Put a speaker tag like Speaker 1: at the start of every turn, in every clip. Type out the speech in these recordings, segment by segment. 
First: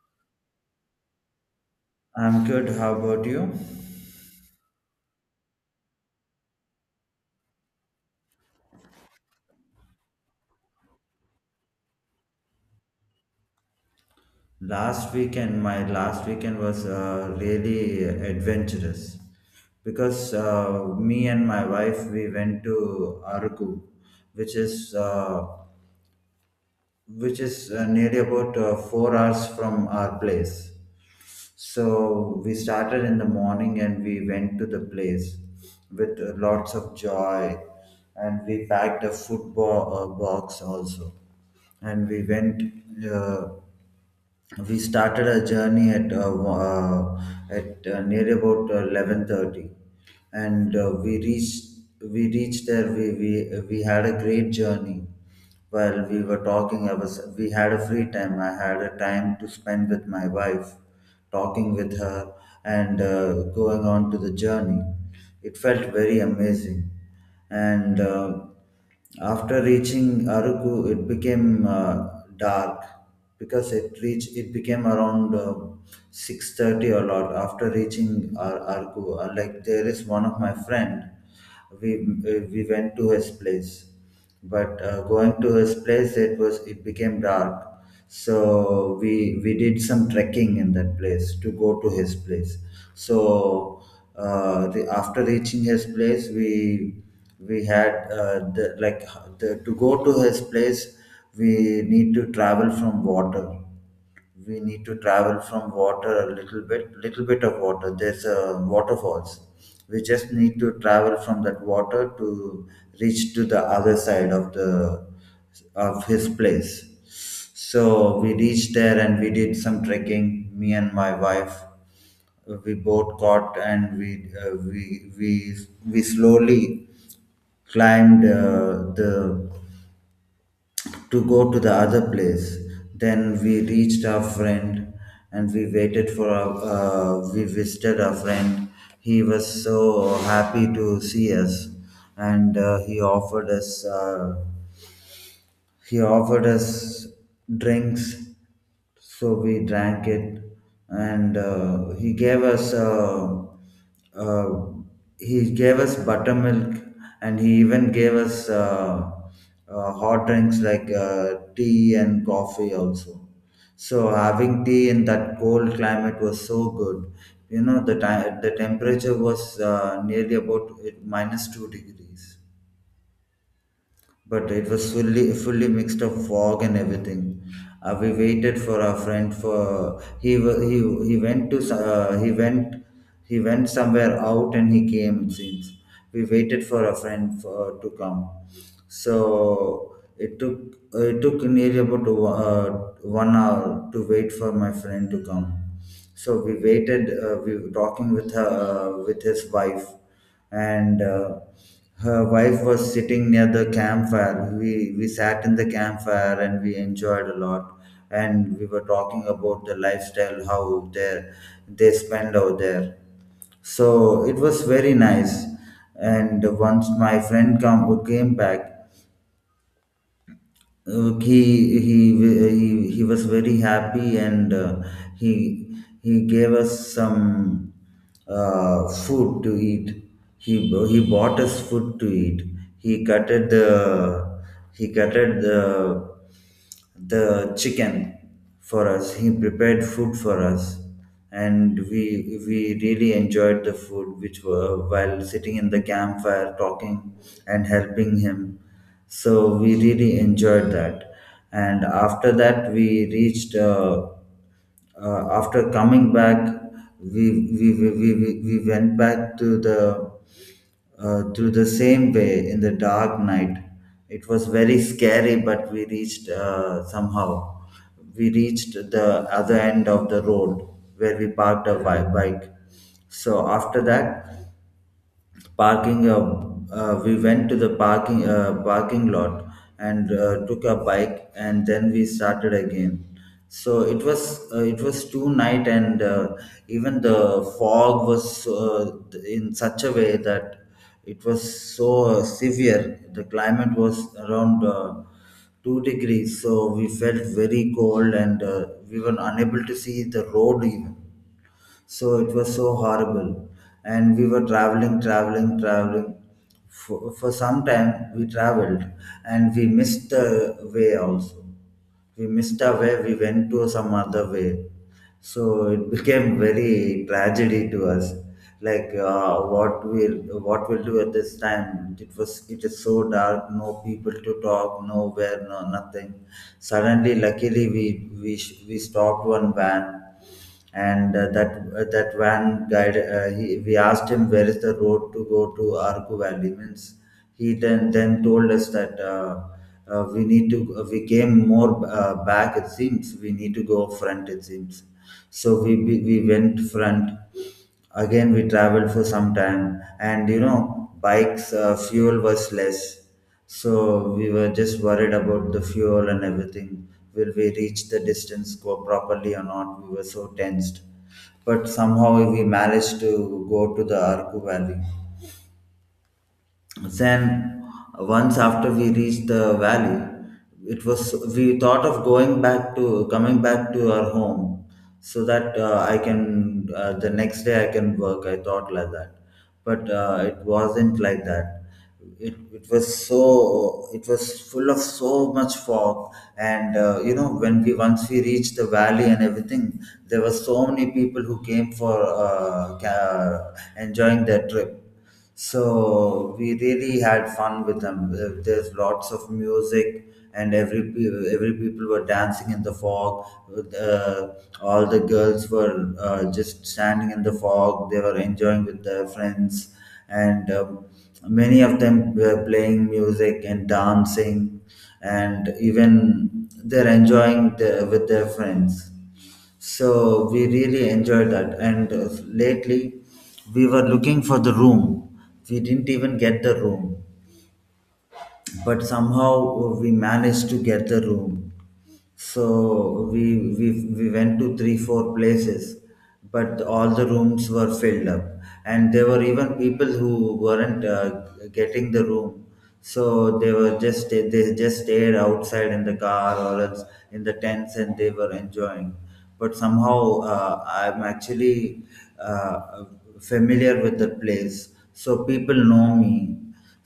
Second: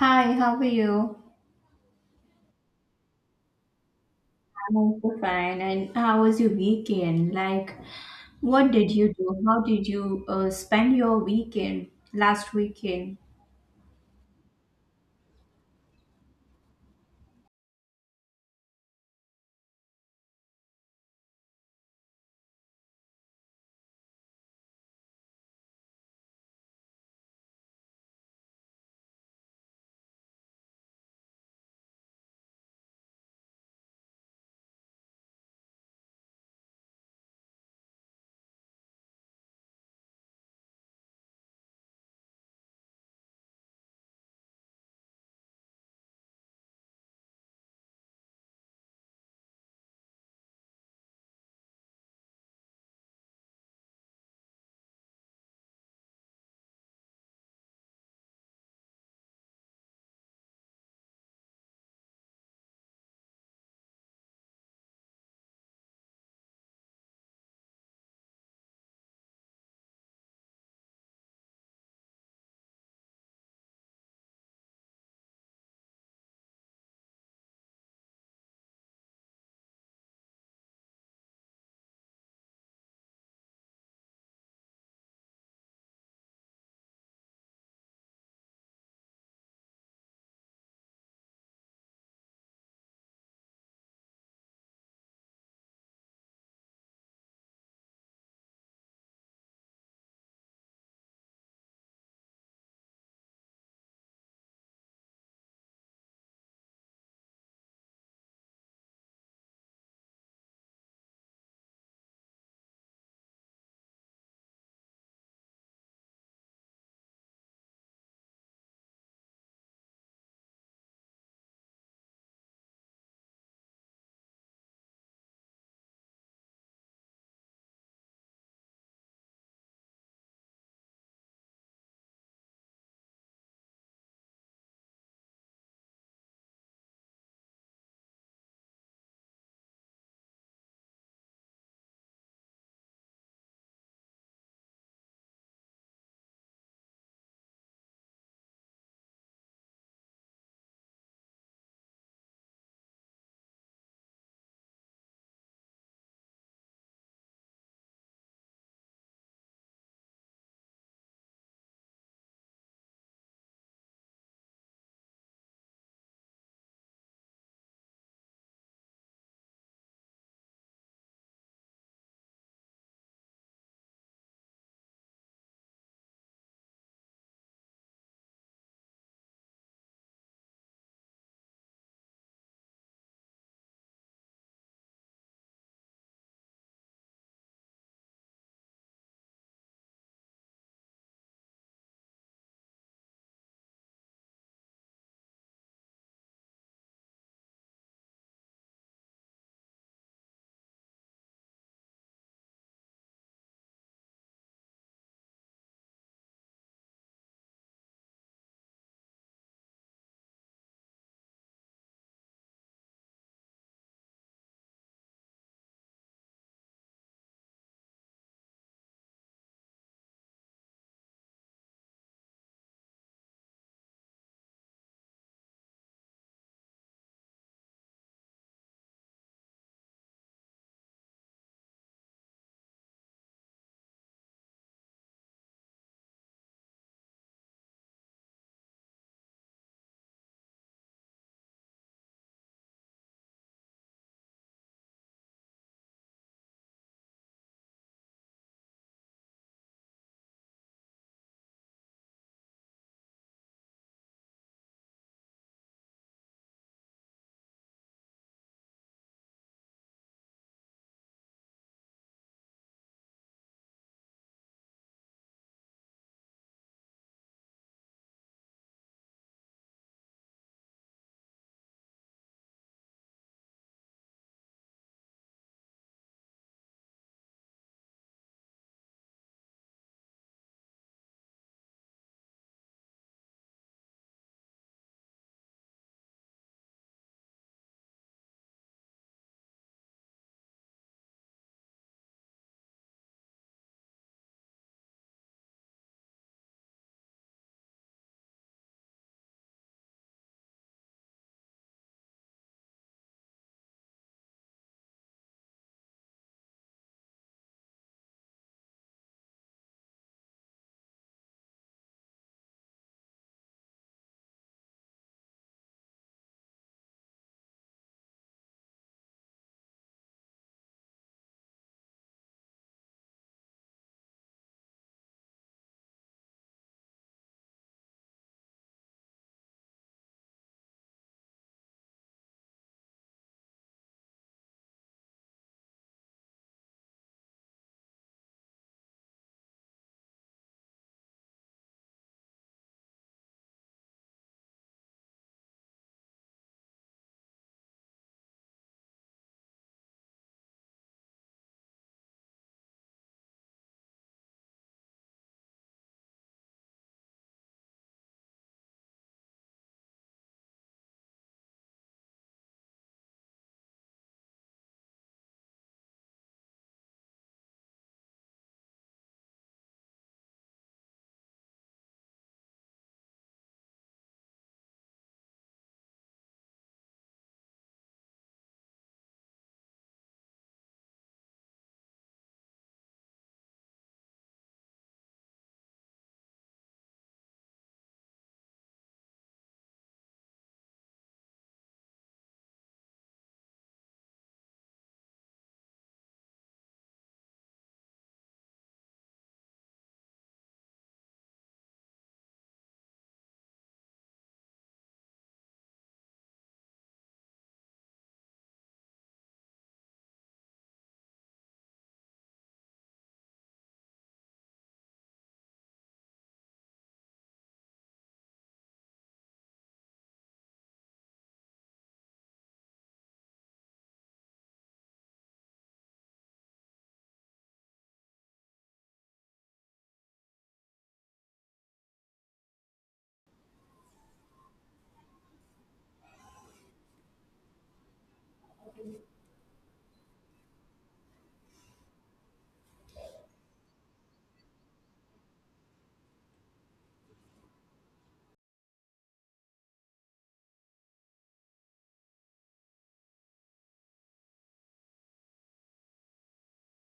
Speaker 1: Hi, how are you?
Speaker 2: I'm good. How about you?
Speaker 1: I'm also fine. And how was your weekend? Like, what did you do? How did you spend your weekend last weekend?
Speaker 2: Last weekend, my last weekend was really adventurous because me and my wife we went to Argu, which is nearly about 4 hours from our place. So we started in the morning and we went to the place with lots of joy, and we packed a football box also, and we went. Uh, we started our journey at near about 11:30, and we reached there. We had a great journey. While we were talking, I was we had a free time. I had a time to spend with my wife, talking with her and going on to the journey. It felt very amazing and after reaching Aruku, it became dark because it became around 6:30, a lot after reaching Aruku. Like there is one of my friend, we went to his place, but going to his place it became dark, so we did some trekking in that place to go to his place. So after reaching his place, we had to go to his place we need to travel from water. We need to travel from water a little bit, of water, there's waterfalls. We just need to travel from that water to reach to the other side of the of his place. So we reached there and we did some trekking, me and my wife. We both caught and we uh, we we we slowly climbed the to go to the other place. Then we reached our friend and we visited our friend. He was so happy to see us, and he offered us drinks, so we drank it, and uh, he gave us buttermilk, and he even gave us hot drinks like tea and coffee also. So having tea in that cold climate was so good. You know, the time the temperature was nearly about it, minus 2 degrees, but it was fully, mixed up fog and everything. Uh, we waited for our friend for he went he went somewhere out and he came, it seems. We waited for a friend for, to come, so it took nearly about 1 hour to wait for my friend to come. So we waited. We were talking with her, with his wife, and her wife was sitting near the campfire. We sat in the campfire and we enjoyed a lot. And we were talking about the lifestyle, how they spend out there. So it was very nice. And once my friend come came back, uh, he he was very happy, and he he gave us some food to eat. He he bought us food to eat. He cutted the he cutted the chicken for us. He prepared food for us, and we really enjoyed the food, which were while sitting in the campfire talking and helping him. So we really enjoyed that, and after that we reached. After coming back, we, we went back to the, through the same way in the dark night. It was very scary, but we reached somehow. We reached the other end of the road where we parked our bike. So after that, parking, we went to the parking parking lot and took a bike, and then we started again. So it was too night, and even the fog was so, in such a way that it was so severe. The climate was around 2 degrees, so we felt very cold, and we were unable to see the road even. So it was so horrible, and we were traveling, traveling for some time we traveled, and we missed the way also. We missed the way, we went to some other way, so it became very tragedy to us, like what will, what will do at this time. It was, it is so dark, no people to talk, nowhere, no nothing. Suddenly, luckily, we, we stopped one van, and that van guide, we asked him where is the road to go to Arku Valley means. He then told us that we need to, we came more back it seems, we need to go front it seems. So we went front. Again we traveled for some time, and you know, bike's fuel was less, so we were just worried about the fuel and everything, will we reach the distance, go properly or not. We were so tensed, but somehow we managed to go to the Arku Valley. Then once after we reached the valley, it was, we thought of going back to coming back to our home, so that I can the next day I can work. I thought like that, but it wasn't like that. It was so, it was full of so much fog, and you know, when we once we reached the valley and everything, there were so many people who came for enjoying their trip, so we really had fun with them. There's lots of music, and every people were dancing in the fog. Uh, all the girls were just standing in the fog. They were enjoying with their friends, and many of them were playing music and dancing, and even they're enjoying with their friends. So we really enjoyed that. And lately, we were looking for the room. We didn't even get the room, but somehow we managed to get the room. So we went to 3, 4 places, but all the rooms were filled up, and there were even people who weren't getting the room. So they just stayed outside in the car or else in the tents, and they were enjoying. But somehow, I'm actually uh, familiar with the place, so people know me.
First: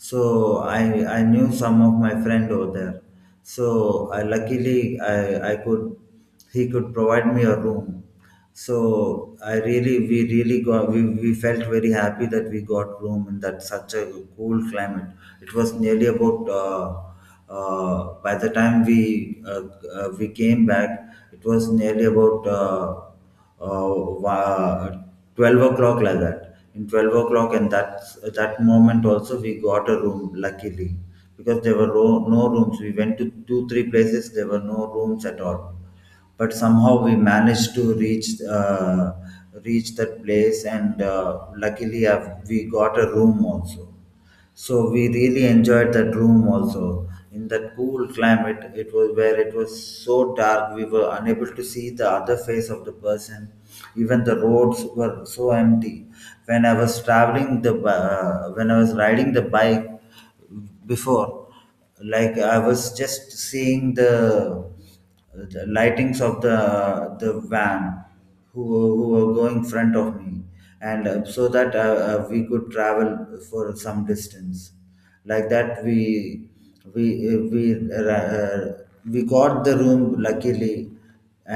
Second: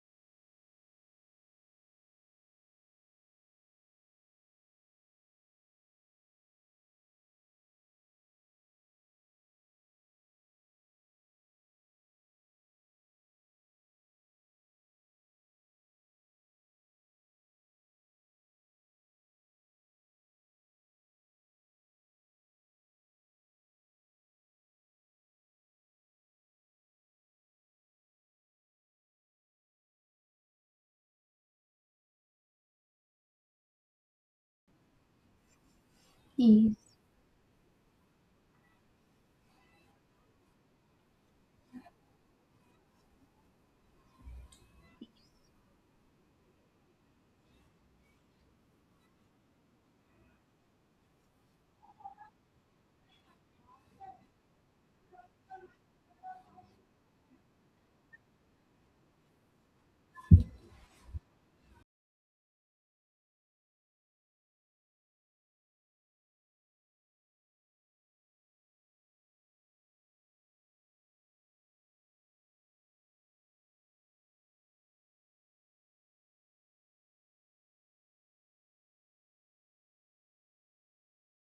Speaker 2: So I knew some of my friend over there, so I luckily I could he could provide me a room. So I really we really got, we felt very happy that we got room in that such a cool climate. It was nearly about by the time we came back, it was nearly about uh, wa- 12 o'clock, like that, in 12 o'clock, and that, that moment also we got a room luckily, because there were no rooms, we went to 2, 3 places, there were no rooms at all. But
Speaker 1: Yes.
Speaker 2: somehow we managed to reach reach that place, and luckily I've, we got a room also. So we really enjoyed that room also in that cool climate. It was where it was so dark, we were unable to see the other face of the person. Even the roads were so empty. When I was traveling the bi- when I was riding the bike before, like I was just seeing the lightings of the van who, who were going front of me, and so that we could travel for some distance. Like that we, we uh, we ra- uh, we got the room luckily,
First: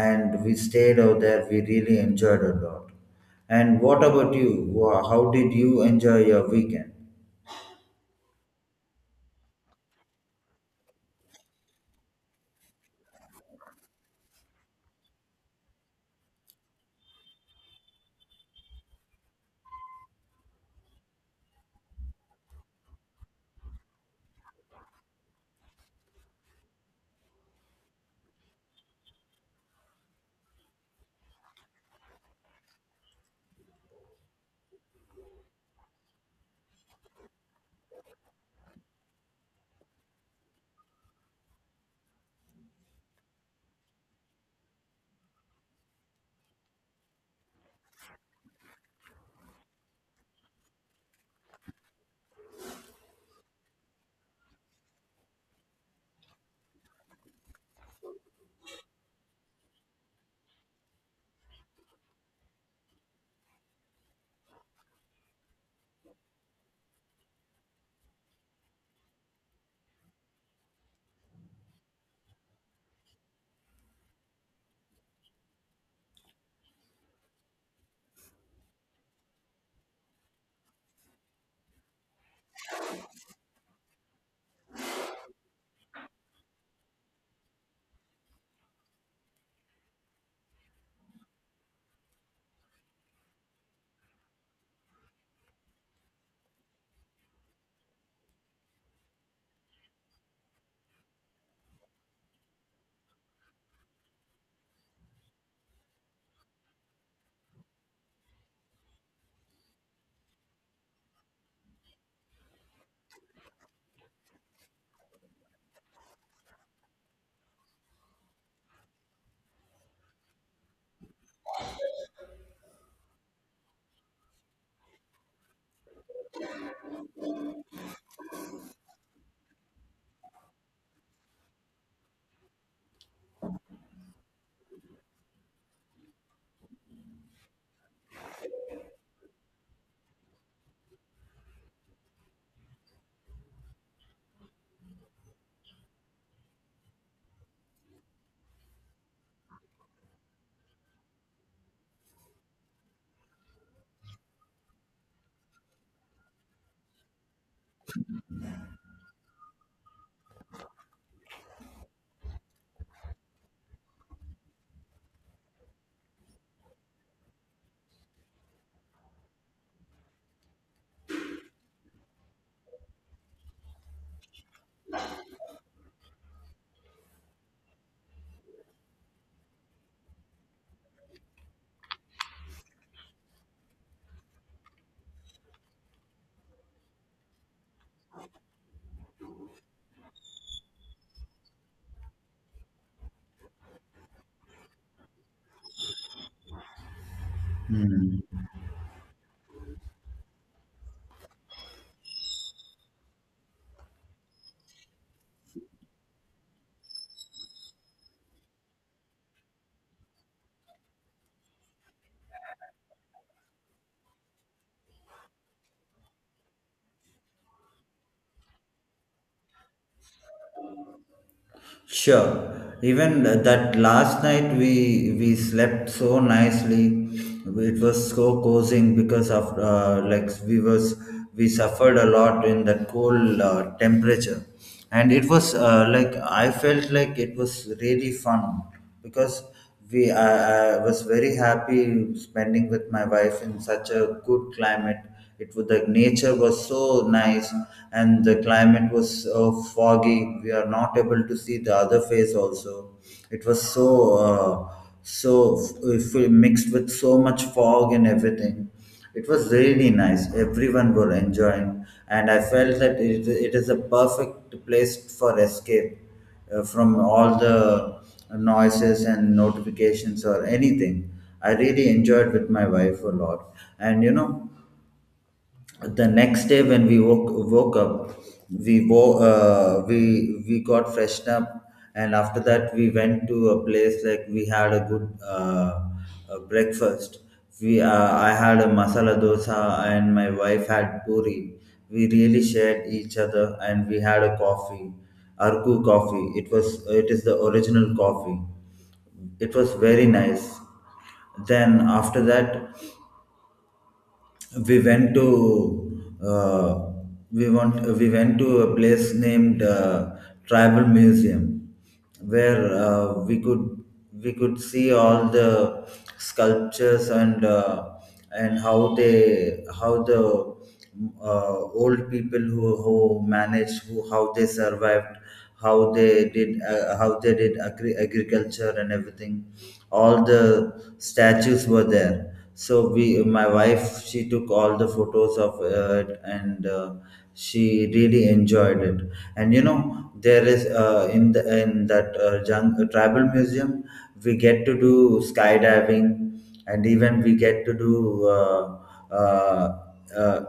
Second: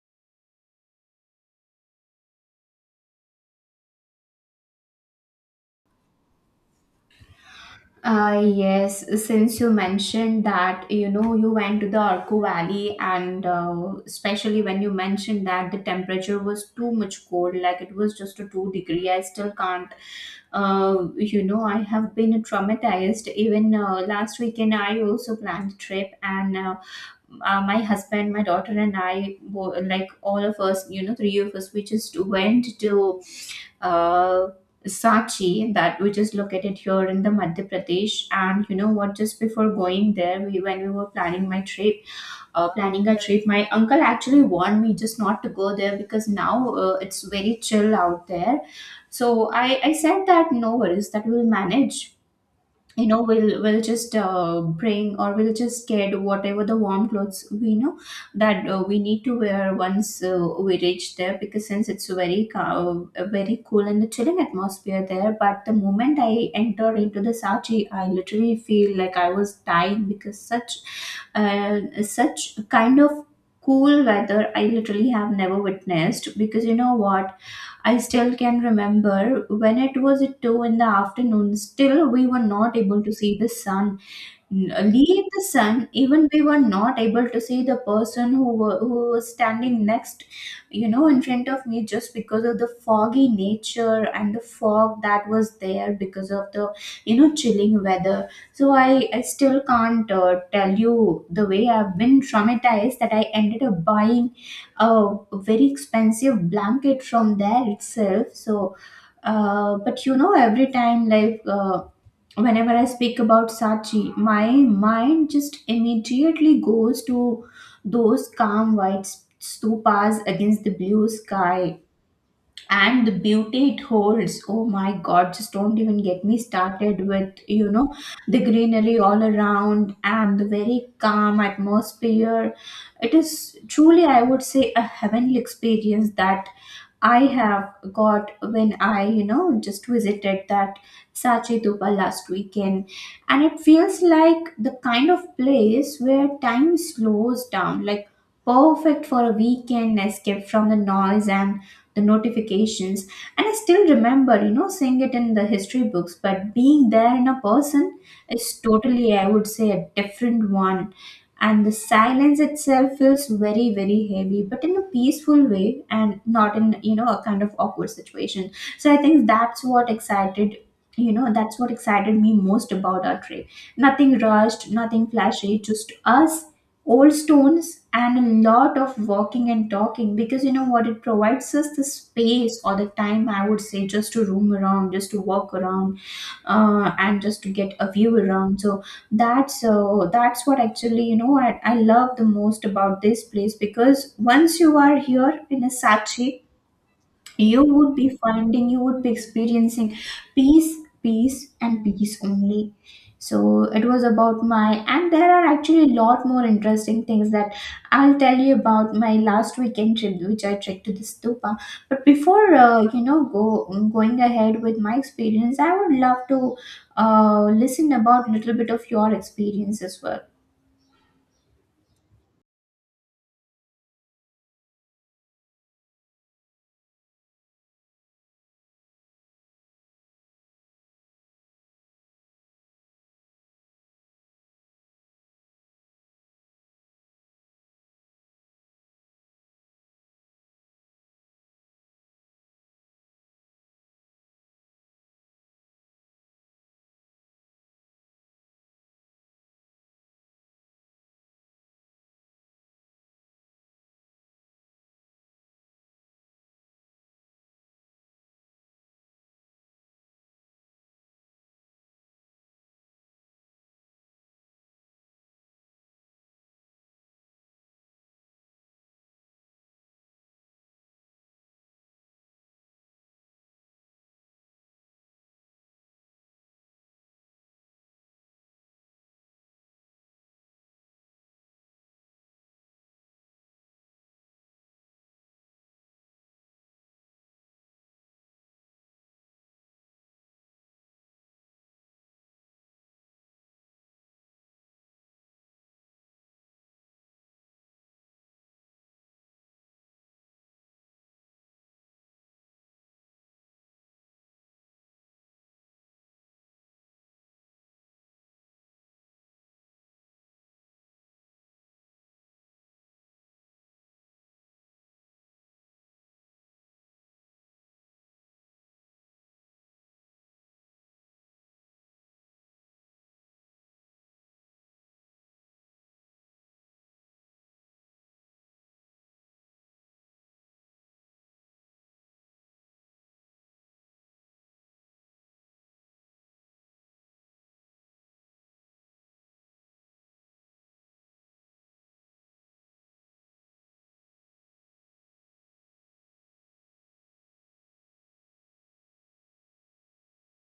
Speaker 2: and we stayed out there, we really enjoyed a lot. And what about you? How did you enjoy your weekend?
Speaker 1: Yes, since you mentioned that, you know, you went to the Arco Valley, and especially when you mentioned that the temperature was too much cold, like it was just a 2 degree, I still can't, I have been traumatized. Even last weekend, I also planned a trip, and my husband, my daughter, and I, like all of us, three of us, we just went to uh, Sachi, that which is located here in the Madhya Pradesh. And you know what? Just before going there, we when we were planning my trip, planning a trip, my uncle actually warned me just not to go there, because now it's very chill out there. So I said that no worries, that we'll manage, we'll just bring, or we'll just get whatever the warm clothes we know that we need to wear once we reach there, because since it's very cool and a chilling atmosphere there. But the moment I entered into the Sachi, I literally feel like I was dying, because such kind of cool weather I literally have never witnessed. Because you know what, I still can remember when it was at 2 in the afternoon, still we were not able to see the sun, leave the sun, even we were not able to see the person who was standing next, you know, in front of me, just because of the foggy nature and the fog that was there because of the, chilling weather. So I still can't, tell you the way I've been traumatized, that I ended up buying a very expensive blanket from there itself. So but you know, every time like, whenever I speak about Sachi, my mind just immediately goes to those calm white stupas against the blue sky, and the beauty it holds. Oh my god, just don't even get me started with, the greenery all around, and the very calm atmosphere. It is truly, I would say, a heavenly experience that I have got when I, just visited that Sachetupa last weekend. And it feels like the kind of place where time slows down, like perfect for a weekend escape from the noise and the notifications. And I still remember, seeing it in the history books, but being there in a person is totally, I would say, a different one. And the silence itself feels very, very heavy, but in a peaceful way, and not in, a kind of awkward situation. So I think that's what excited me most about our trip. Nothing rushed, nothing flashy, just us, old stones, and a lot of walking and talking, because you know what, it provides us the space or the time, I would say, just to roam around, just to walk around. And just to get a view around. So that's what, actually, I love the most about this place. Because once you are here in a,
Speaker 2: Hmm.
Speaker 1: you would be experiencing peace. Peace and peace only. So it was about my, and there are actually a lot more interesting things that I'll tell you about my last weekend trip, which I trekked to the stupa. But before, go going ahead with my experience, I would love to, listen about a little bit of your experience as well.
Speaker 2: Sure. Even that last night we slept so nicely. It was so cozying because of, we suffered a lot in that cold temperature, and it was, I felt like it was really fun because I was very happy spending with my wife in such a good climate. It was, the nature was so nice, and the climate was foggy, we are not able to see the other face also. It was so uh, so mixed with so much fog and everything. It was really nice, everyone were enjoying, and I felt that it is a perfect place for escape from all the noises and notifications or anything. I really enjoyed with my wife a lot, and the next day when woke up we we got freshened up. And after that we went to a place like we had a good breakfast. We uh, i had a masala dosa and my wife had puri. We really shared each other and we had a coffee, arku coffee. It is the original coffee. It was very nice. Then after that we went to we went to a place named tribal museum, where we could see all the sculptures, and how they how the uh, old people who managed, who how they survived, how they did agriculture and everything. All the statues were there. So we, my wife, she took all the photos of it. And She really enjoyed it. And there is in that tribal museum we get to do skydiving, and even we get to do uh, uh,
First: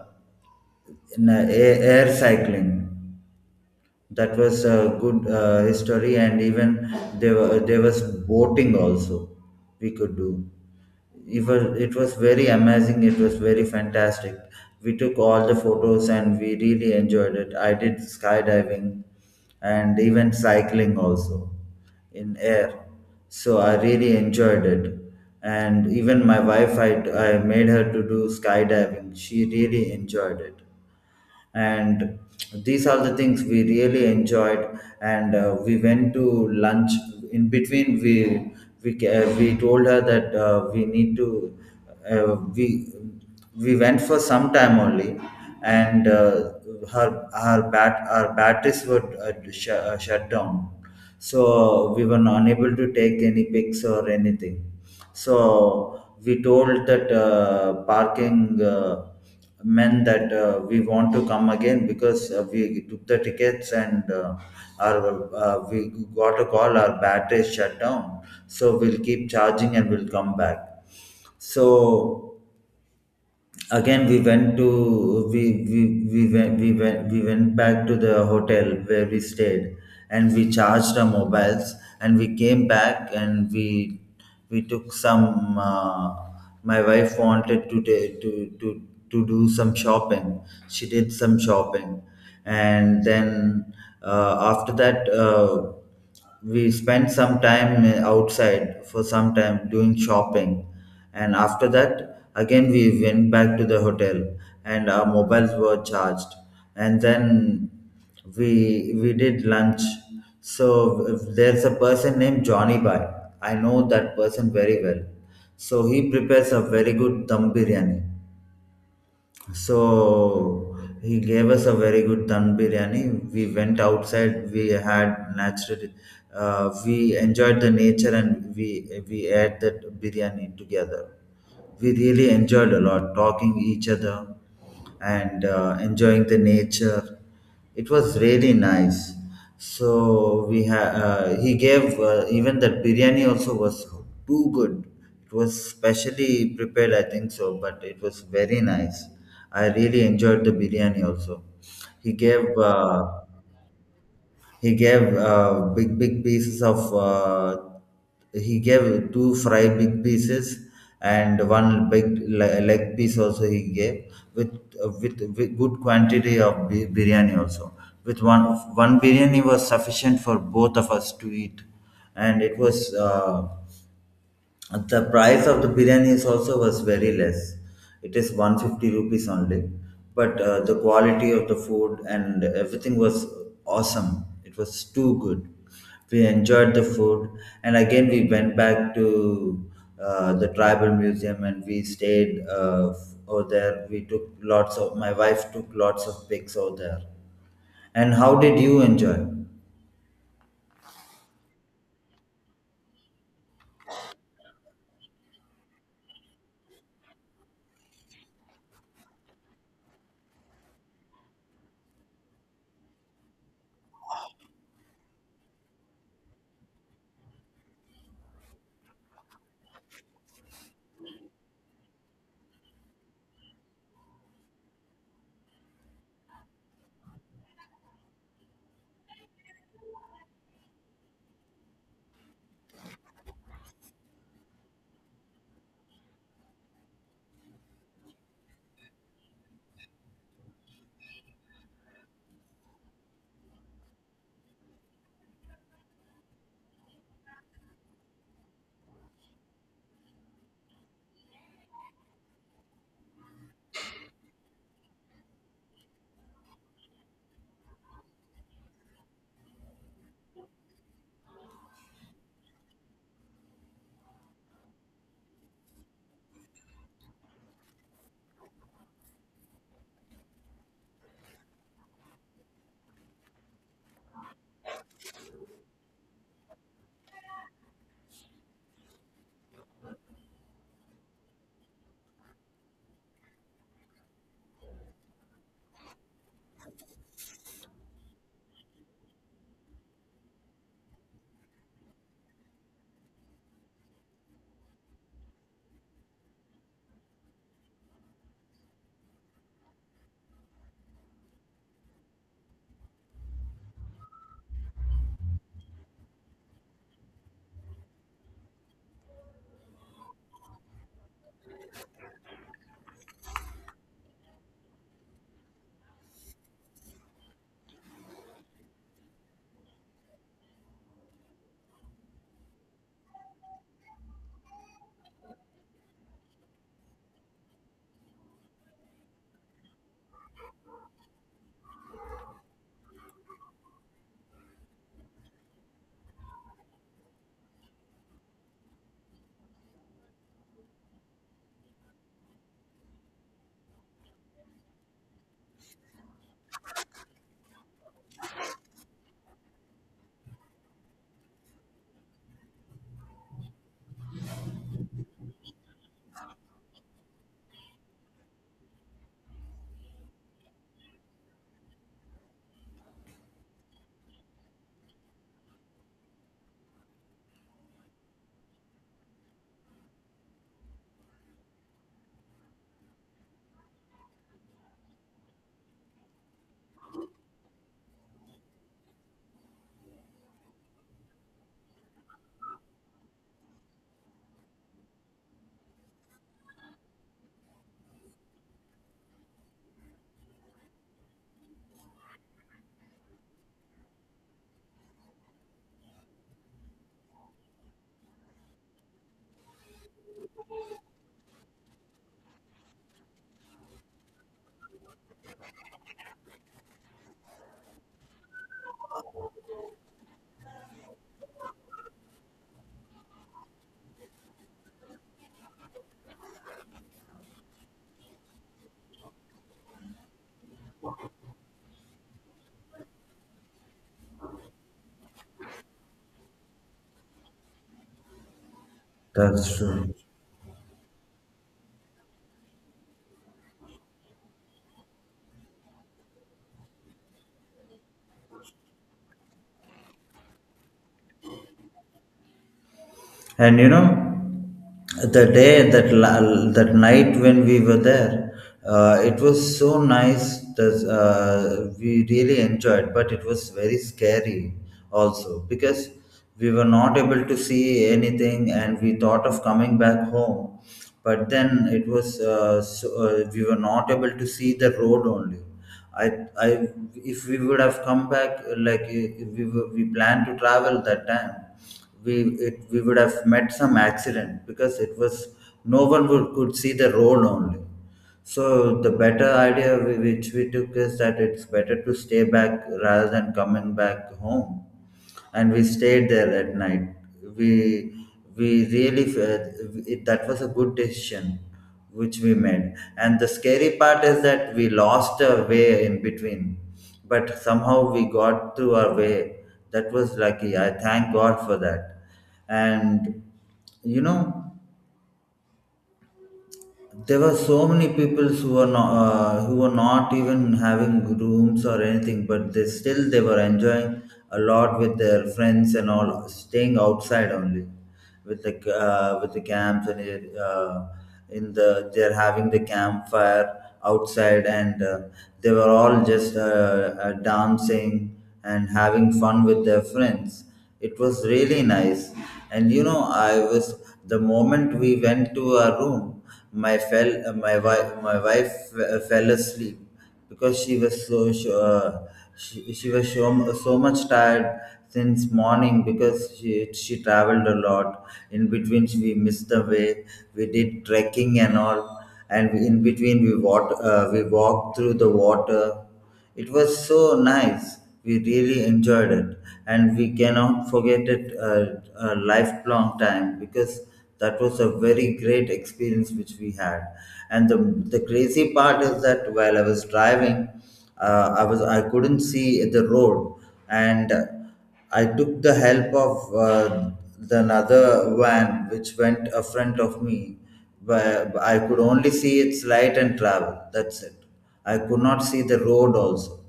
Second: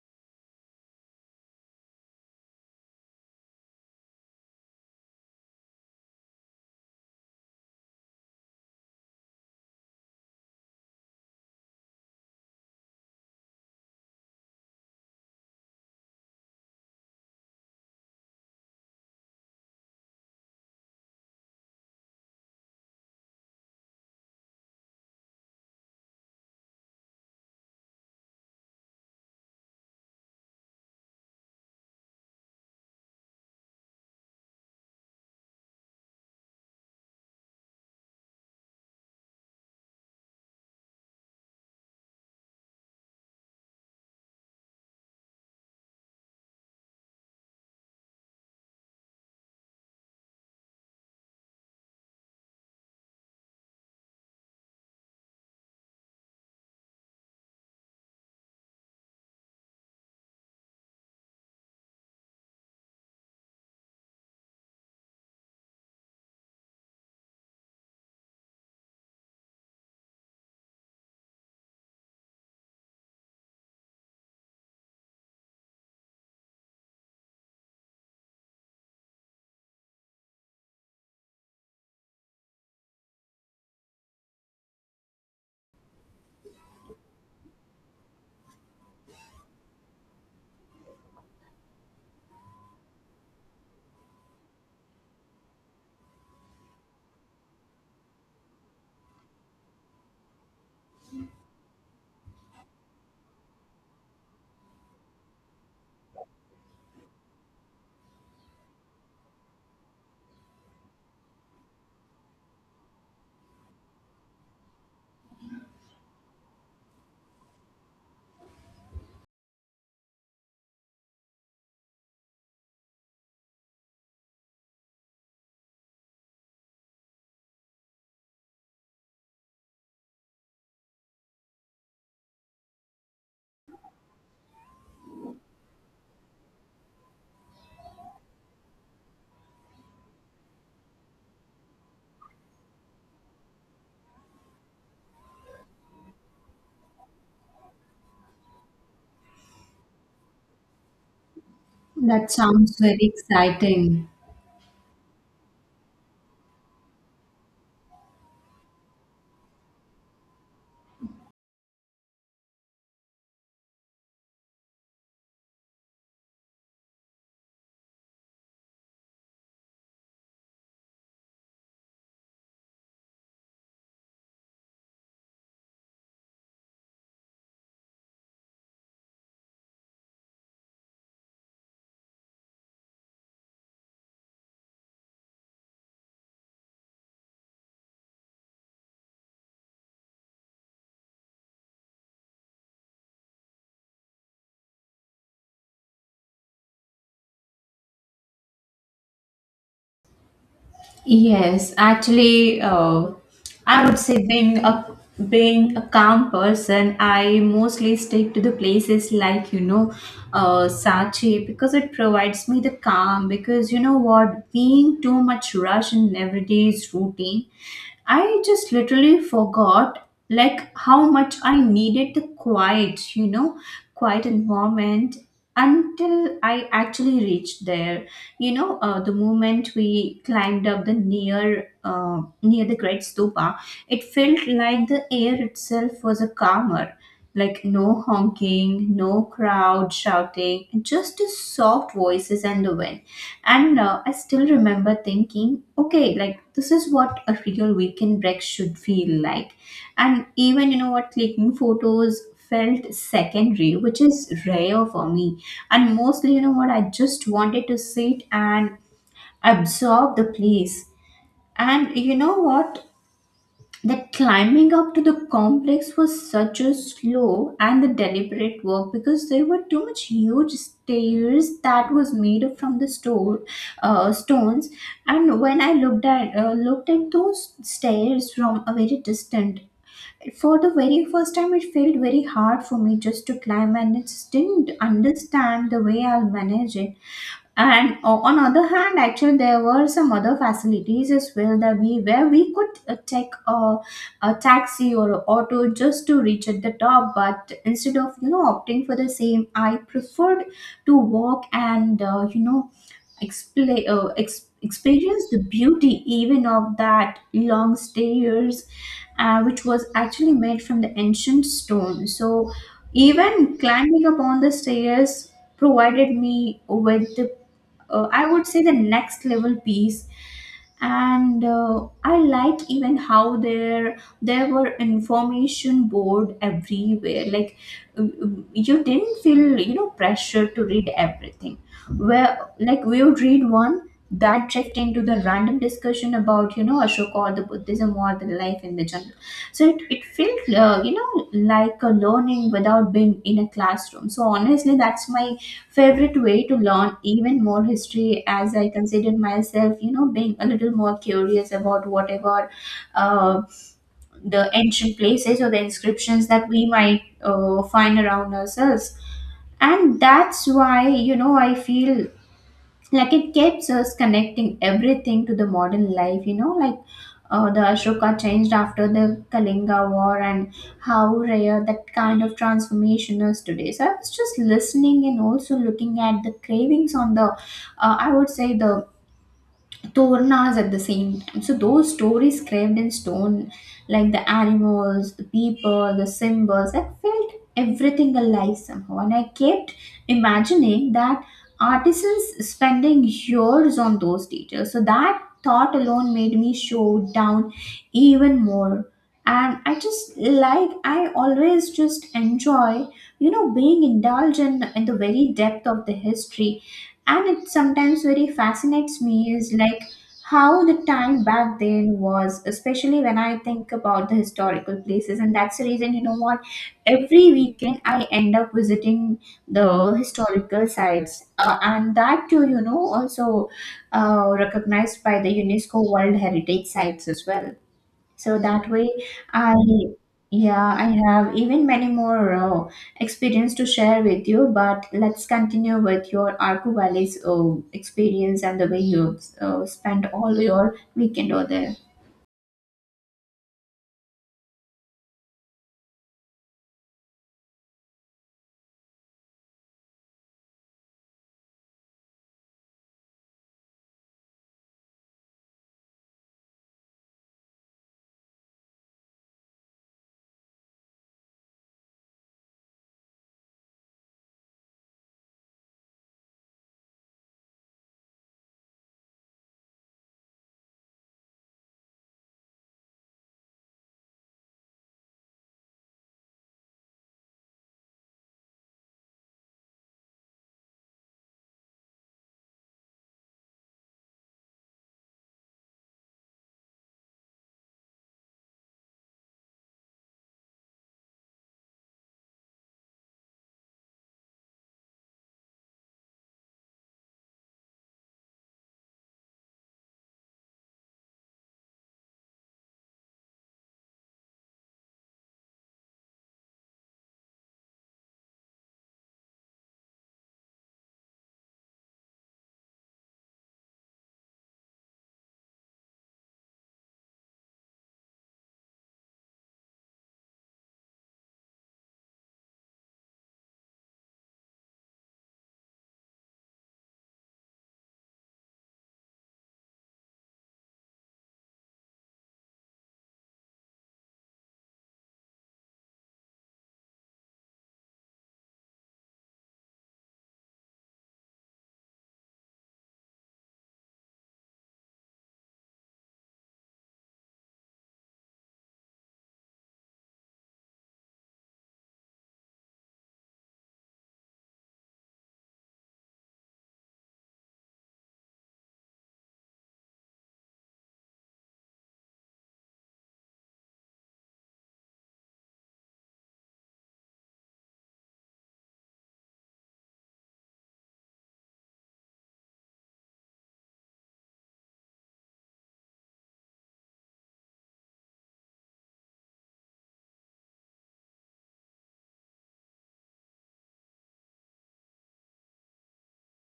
Speaker 2: air cycling. That was a good history, and even there was boating also we could do. It was very amazing. It was very fantastic. We took all the photos and we really enjoyed it. I did skydiving and even cycling also in air. So I really enjoyed it. And even my wife, I made her to do skydiving. She really enjoyed it, and these are the things we really enjoyed. And we went to lunch. In between we told her that we need to uh, we we went for some time only. And her her bat our batteries were shut down, so we were unable to take any pics or anything. So we told that parking men that we want to come again, because we took the tickets, and our we got a call our battery is shut down, so we'll keep charging and we'll come back. So again we went to we went we went we went back to the hotel where we stayed, and we charged our mobiles. And we came back, and we took some my wife wanted to, ta- to do some shopping. She did some shopping, and then after that we spent some time outside for some time doing shopping. And after that, again, we went back to the hotel, and our mobiles were charged. And then we did lunch. So if there's a person named johnny bai, I know that person very well. So he prepares a very good dum biryani. So he gave us a very good dum biryani. We went outside. We had natural. We enjoyed the nature, and we ate that biryani together. We really enjoyed a lot talking each other, and enjoying the nature. It was really nice. So he gave even that biryani also was too good. It was specially prepared, I think so, but it was very nice. I really enjoyed the biryani also. he
Speaker 1: That
Speaker 2: gave
Speaker 1: sounds very
Speaker 2: uh,
Speaker 1: exciting.
Speaker 2: he gave big, big pieces of. He gave two fry big pieces, and one big leg piece also he gave, with with good quantity of biryani also. With one one biryani was sufficient for both of us to eat, and it was. The price of the biryani is also was very less. It is 150 rupees only. But the quality of the food and everything was awesome. It was too good. We enjoyed the food. And again, we went back to the tribal museum, and we stayed over there. We took lots of, my wife took lots of pics over there. And how did you enjoy?
Speaker 1: Yes, actually, I would say, being a calm person, I mostly stick to the places like, Sachi, because it provides me the calm. Because you know what, being too much rush in everyday's routine, I just literally forgot like how much I needed the quiet, quiet environment, until I actually reached there. You know, the moment we climbed up the near, near the great stupa, it felt like the air itself was a calmer, like no honking, no crowd shouting, just the soft voices and the wind. And I still remember thinking, okay, like this is what a real weekend break should feel like. And even, you know what, clicking photos felt secondary, which is rare for me. And mostly, you know what, I just wanted to sit and absorb the place. And you know what, that climbing up to the complex was such a slow and the deliberate work, because there were too much huge stairs that was made up from the store stones. And when I looked at those stairs from a very distant for the very first time, it felt very hard for me just to climb, and it didn't understand the way I'll manage it. And on other hand, actually, there were some other facilities as well that, we where we could, take a taxi or a auto, just to reach at the top. But instead of, opting for the same, I preferred to walk, and experience the beauty even of that long stairs, which was actually made from the ancient stone. So even climbing up on the stairs provided me with the, I would say, the next level piece. And I like even how there were information board everywhere. Like, you didn't feel, pressure to read everything. Where, like, we would read one that checked into the random discussion about, Ashoka, or the Buddhism, or the life in the jungle. So it felt, like a learning without being in a classroom. So honestly, that's my favorite way to learn even more history, as I consider myself, being a little more curious about whatever, uh, the ancient places or the inscriptions that we might, find around ourselves. And that's why, I feel like it keeps us connecting everything to the modern life, like, the Ashoka changed after the Kalinga war, and how rare that kind of transformation is today. So I was just listening and also looking at the cravings on the, I would say, the tornas at the same time. So those stories carved in stone, like the animals, the people, the symbols, I felt everything alive somehow. And I kept imagining that artisans spending years on those details. So that thought alone made me show down even more. And I just like I always just enjoy, being indulged in the very depth of the history. And it sometimes very fascinates me, is like how the time back then was, especially when I think about the historical places. And that's the reason, you know what, every weekend I end up visiting the historical sites, and that too, also, recognized by the UNESCO world heritage sites as well. So that way, I,
Speaker 2: That's true.
Speaker 1: yeah, I have even many more, experience to share with you. But let's continue with your Arku valley's, experience and the way you, spent all your weekend over there.
Speaker 2: And the day that that night when we were there, it was so nice that we really enjoyed, but it was very scary also, because we were not able to see anything, and we thought of coming back home. But then it was we were not able to see the road only. I I If we would have come back, like, we planned to travel that time. we we would have met some accident, because it was no one would, could see the road only. So the better idea which we took is that it's better to stay back rather than coming back home. And we stayed there at night. We we really fe- it, That was a good decision which we made. And the scary part is that we lost our way in between, but somehow we got through our way. That was lucky. I thank God for that. And you know there were so many people who were not even having rooms or anything, but they were enjoying a lot with their friends and all, staying outside only with the with the camps, and in the they're having the campfire outside. And they were all just dancing and having fun with their friends. It was really nice. And you know I was the moment we went to our room, my wife fell asleep, because she was she was so, so much tired since morning, because she traveled a lot. In between we missed the way, we did trekking and all, and in between we we walked through the water. It was so nice. We really enjoyed it, and we cannot forget it a lifelong time, because that was a very great experience which we had. And the crazy part is that while I was driving, I couldn't see the road, and I took the help of the another van which went in front of me, but I could only see its light and travel. That's it. I could not see the road also.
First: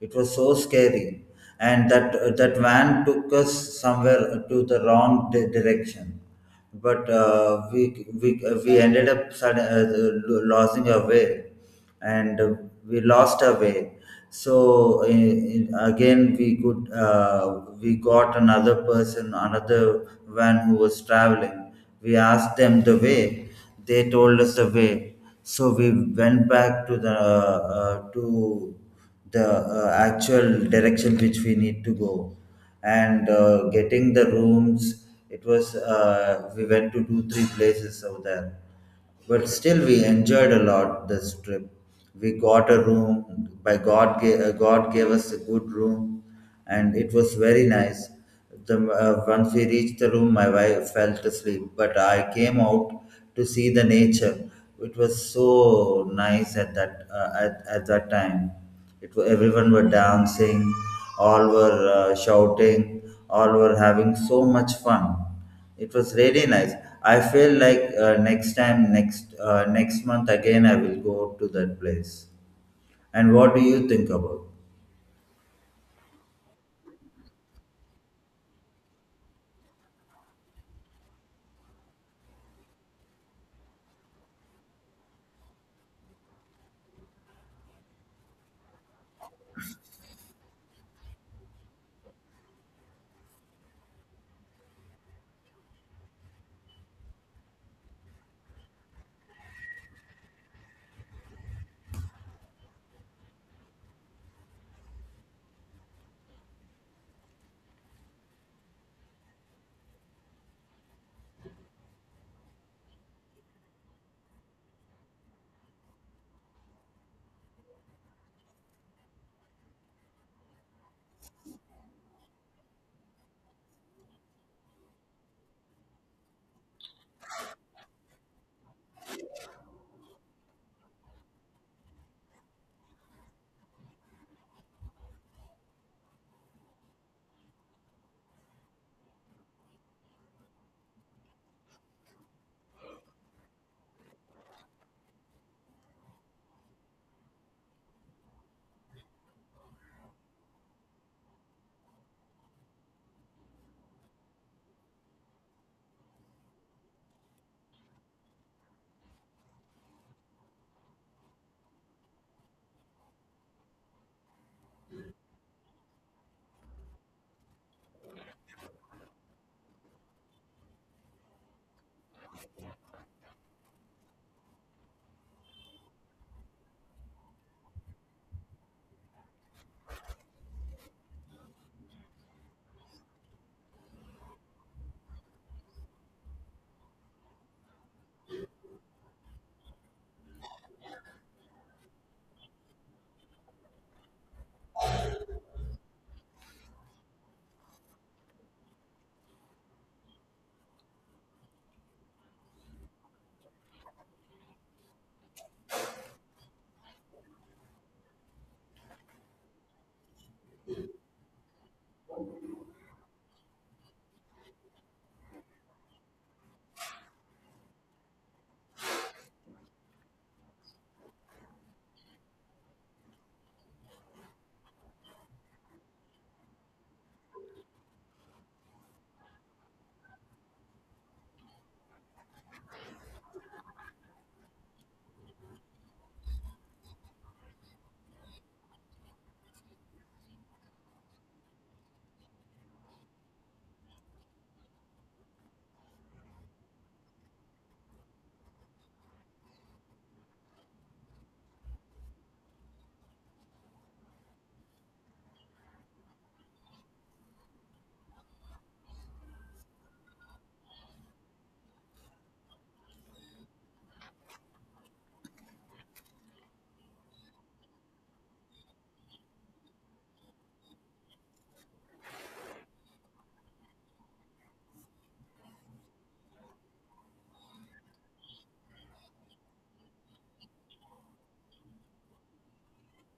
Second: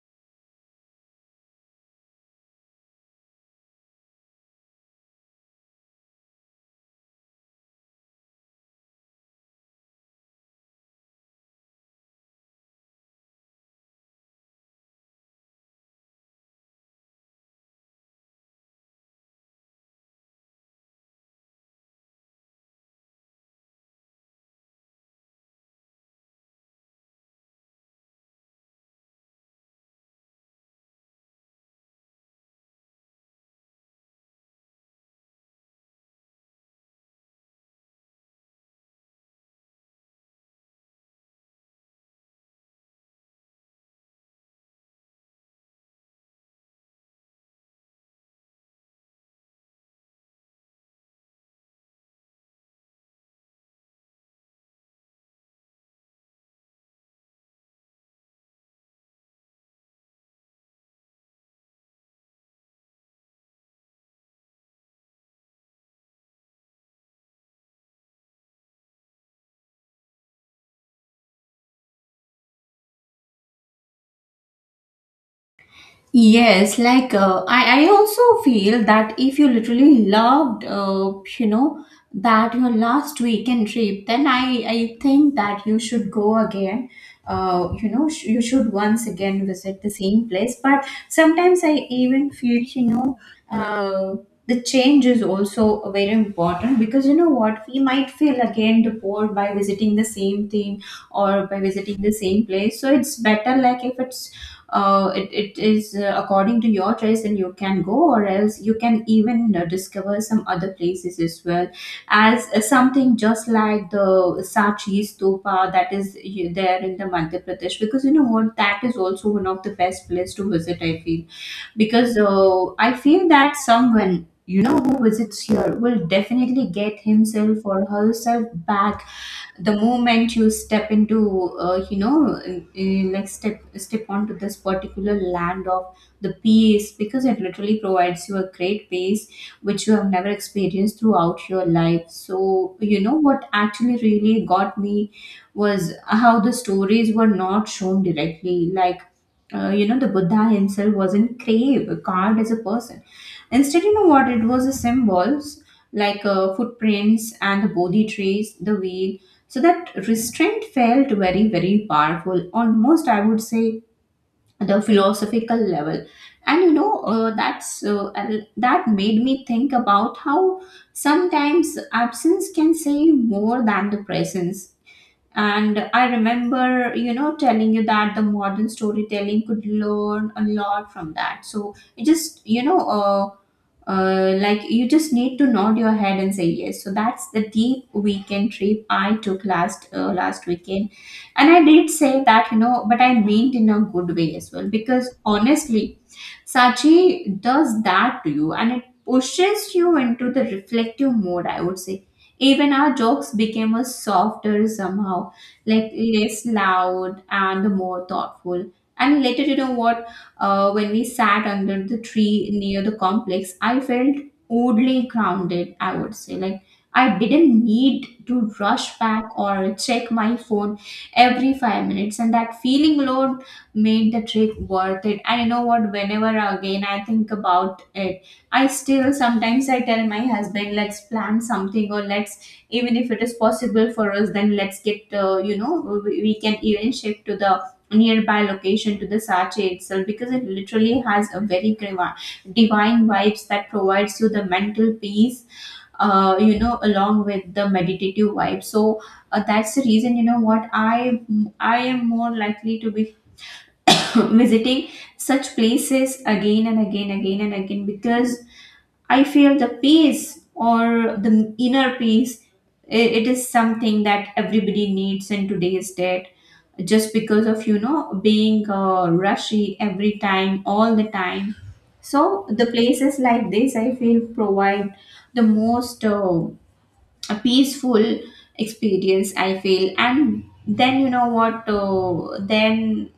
Speaker 2: It was so scary, and that van took us somewhere to the wrong direction. But we ended up losing our way, and we lost our way. So again, we got another person, another van who was traveling. We asked them the way, they told us the way, so we went back to the actual direction which we need to go. And getting the rooms, it was we went to 2 3 places over there, but still, we enjoyed a lot this trip. We got a room by God. God gave us a good room, and it was very nice. Once we reached the room, my wife fell asleep, but I came out to see the nature. It was so nice at at that time. Everyone were dancing, all were shouting, all were having so much fun. It was really nice. I feel like next time, next next month again I will go to that place. And what do you think about?
Speaker 1: Yes, like, I also feel that if you literally loved, that your last weekend trip, then I think that you should go again. You should once again visit the same place. But sometimes I even feel, uh, the change is also very important, because you know what, we might feel again the bored by visiting the same thing, or by visiting the same place. So it's better, like, if it's it is, according to your choice, and you can go, or else you can even, discover some other places as well, as, something just like the Sachi Stupa that is, there in the Madhya Pradesh. Because you know what, that is also one of the best place to visit, I feel. Because I feel that someone, who visits here will definitely get himself or herself back the moment you step into, like step onto this particular land of the peace. Because it literally provides you a great peace which you have never experienced throughout your life. So you know what, actually really got me was how the stories were not shown directly, like, the Buddha himself wasn't craved card as a person. Instead, you know what? It was the symbols, like, footprints, and the Bodhi trees, the wheel. So that restraint felt very, very powerful, almost, I would say, the philosophical level. And you know, that's and that made me think about how sometimes absence can say more than the presence. And I remember, telling you that the modern storytelling could learn a lot from that. So it just, like you just need to nod your head and say yes. So that's the deep weekend trip I took last weekend. And I did say that, but I meant in a good way as well, because honestly, Sachi does that to you, and it pushes you into the reflective mode, I would say. Even our jokes became a softer somehow, like less loud and more thoughtful. And later, you know what? When we sat under the tree near the complex, I felt oddly grounded, I would say. Like, I didn't need to rush back or check my phone every 5 minutes, and that feeling alone made the trip worth it. And you know what? Whenever again I think about it, I still, sometimes I tell my husband, let's plan something, or let's, even if it is possible for us, then let's get you know we can even shift to the nearby location to the Sache itself, because it literally has a very divine vibes that provides you the mental peace, along with the meditative vibe. So that's the reason, you know what, I am more likely to be visiting such places again and again, because I feel the peace, or the inner peace, it is something that everybody needs in today's date. Just because of, being rushy every time, all the time. So the places like this, I feel, provide the most, a peaceful experience, I feel. And then, you know what, then,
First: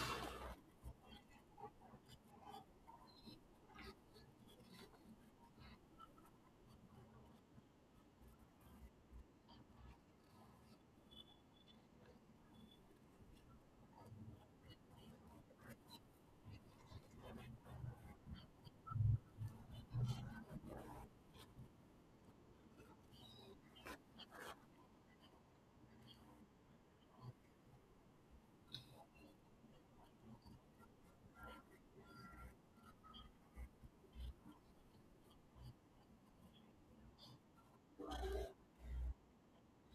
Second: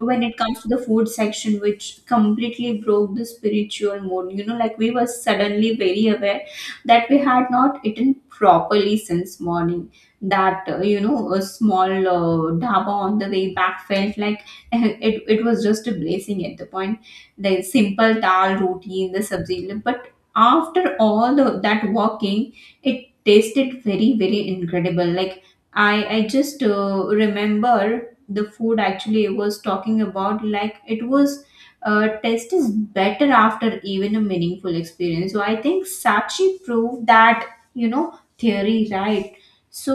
Speaker 1: when it comes to the food section, which completely broke the spiritual mood, you know, like we were suddenly very aware that we had not eaten properly since morning, that a small dhaba on the way back felt like it was just a blessing at the point. The simple dal roti in the sabzi, but after all that walking, it tasted very, very incredible. Like, I just, remember the food actually I was talking about. Like it was taste is better after even a meaningful experience. So I think Sachi proved that, theory right. So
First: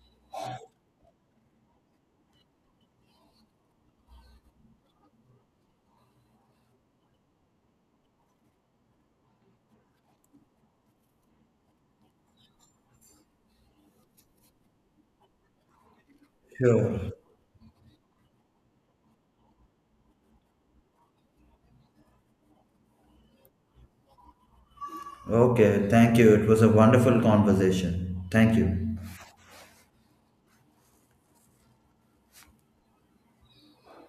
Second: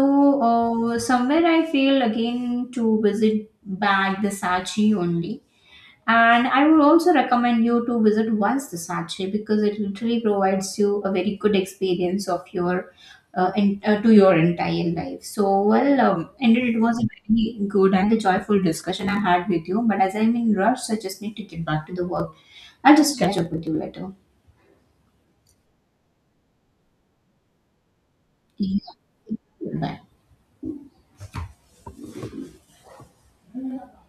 Speaker 1: somewhere I feel again to visit back the Sachi only. And I would also recommend you to visit once the Sache, because it literally provides you a very good experience of your and to your entire life. So, well, indeed, it was a
Speaker 2: Sure.
Speaker 1: very good and a joyful discussion I had with you. But as I'm in rush, I just need to get back to the work. I'll just catch up with you later.
Speaker 2: Okay, thank you. It was a wonderful conversation. Thank
Speaker 1: Yeah.
Speaker 2: you.
Speaker 1: Bye.